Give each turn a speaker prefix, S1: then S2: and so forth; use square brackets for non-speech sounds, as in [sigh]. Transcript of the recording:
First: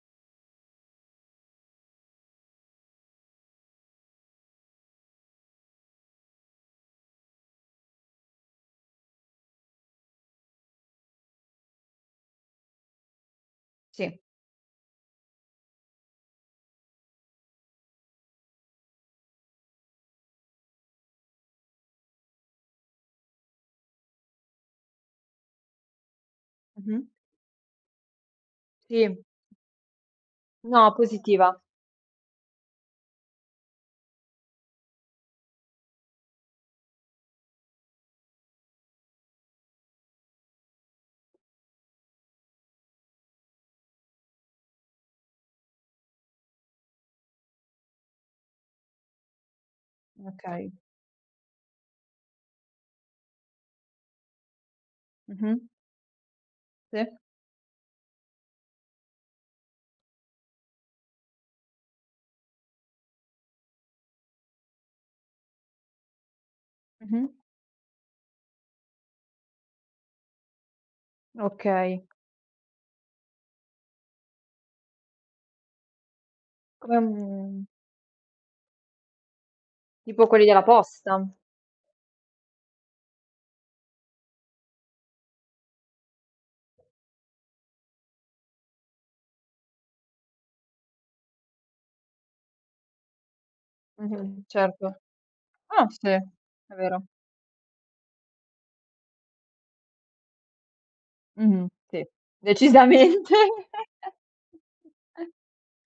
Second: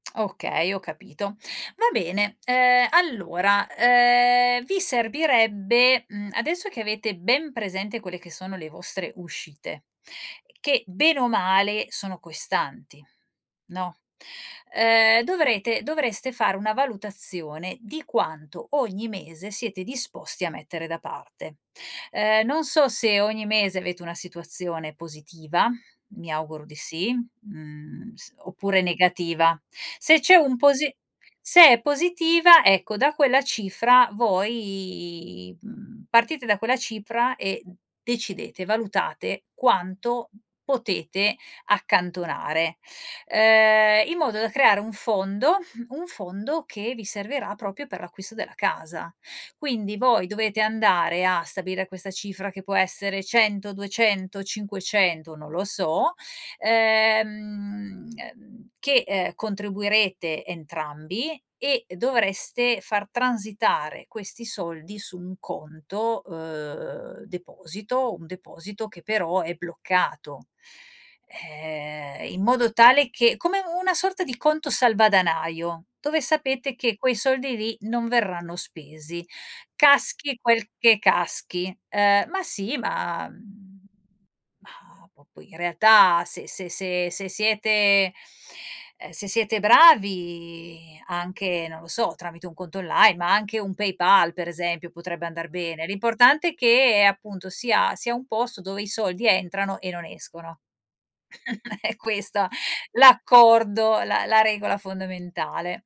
S1: Okay, ho capito. Va bene, ehm, allora, ehm, vi servirebbe mhmm, adesso che avete ben presente quelle che sono le vostre uscite che bene o male sono costanti, no,
S2: Sì.
S1: ehm, dovrete dovreste fare una valutazione di quanto ogni mese siete disposti a mettere da parte. Ehm, non so se ogni mese avete una situazione positiva, mi auguro di
S2: Mh-mh.
S1: sì, mhmm, s oppure
S2: Sì.
S1: negativa. Se c'è un posi
S2: No, positiva.
S1: se è positiva ecco da quella cifra voi, mhmm, partite da quella cifra e decidete, valutate quanto potete accantonare, ehm, in modo da creare un fondo un fondo che vi servirà proprio per l'acquisto della casa. Quindi voi dovete
S2: Okay.
S1: andare a stabilire questa cifra che può essere 100, 200, 500, non
S2: Mh-mh.
S1: lo so,
S2: Sì.
S1: ehm, ehm, che, ehm, contribuirete entrambi e dovreste far transitare questi soldi su un conto, uhm,
S2: Mh-mh.
S1: deposito, un deposito che però è bloccato,
S2: Okay.
S1: ehm, in modo tale che come una sorta di conto salvadanaio dove sapete che
S2: Come
S1: quei soldi
S2: mhmm
S1: lì non verranno spesi.
S2: Tipo
S1: Caschi
S2: quelli della
S1: quel che
S2: posta?
S1: caschi. Uhm, ma sì, ma mhmm ma, po poi in realtà se se se se siete ehm, se siete bravi anche, non lo so, tramite un conto online, ma anche un PayPal
S2: Mh-mh,
S1: per esempio
S2: certo.
S1: potrebbe andar bene.
S2: Ah sì, è
S1: L'importante è che
S2: vero.
S1: appunto sia sia un posto dove i soldi entrano e non escono.
S2: Mh-mh,
S1: [chuckles] È
S2: sì,
S1: questo
S2: decisamente.
S1: l'accordo, la la regola
S2: [giggles]
S1: fondamentale.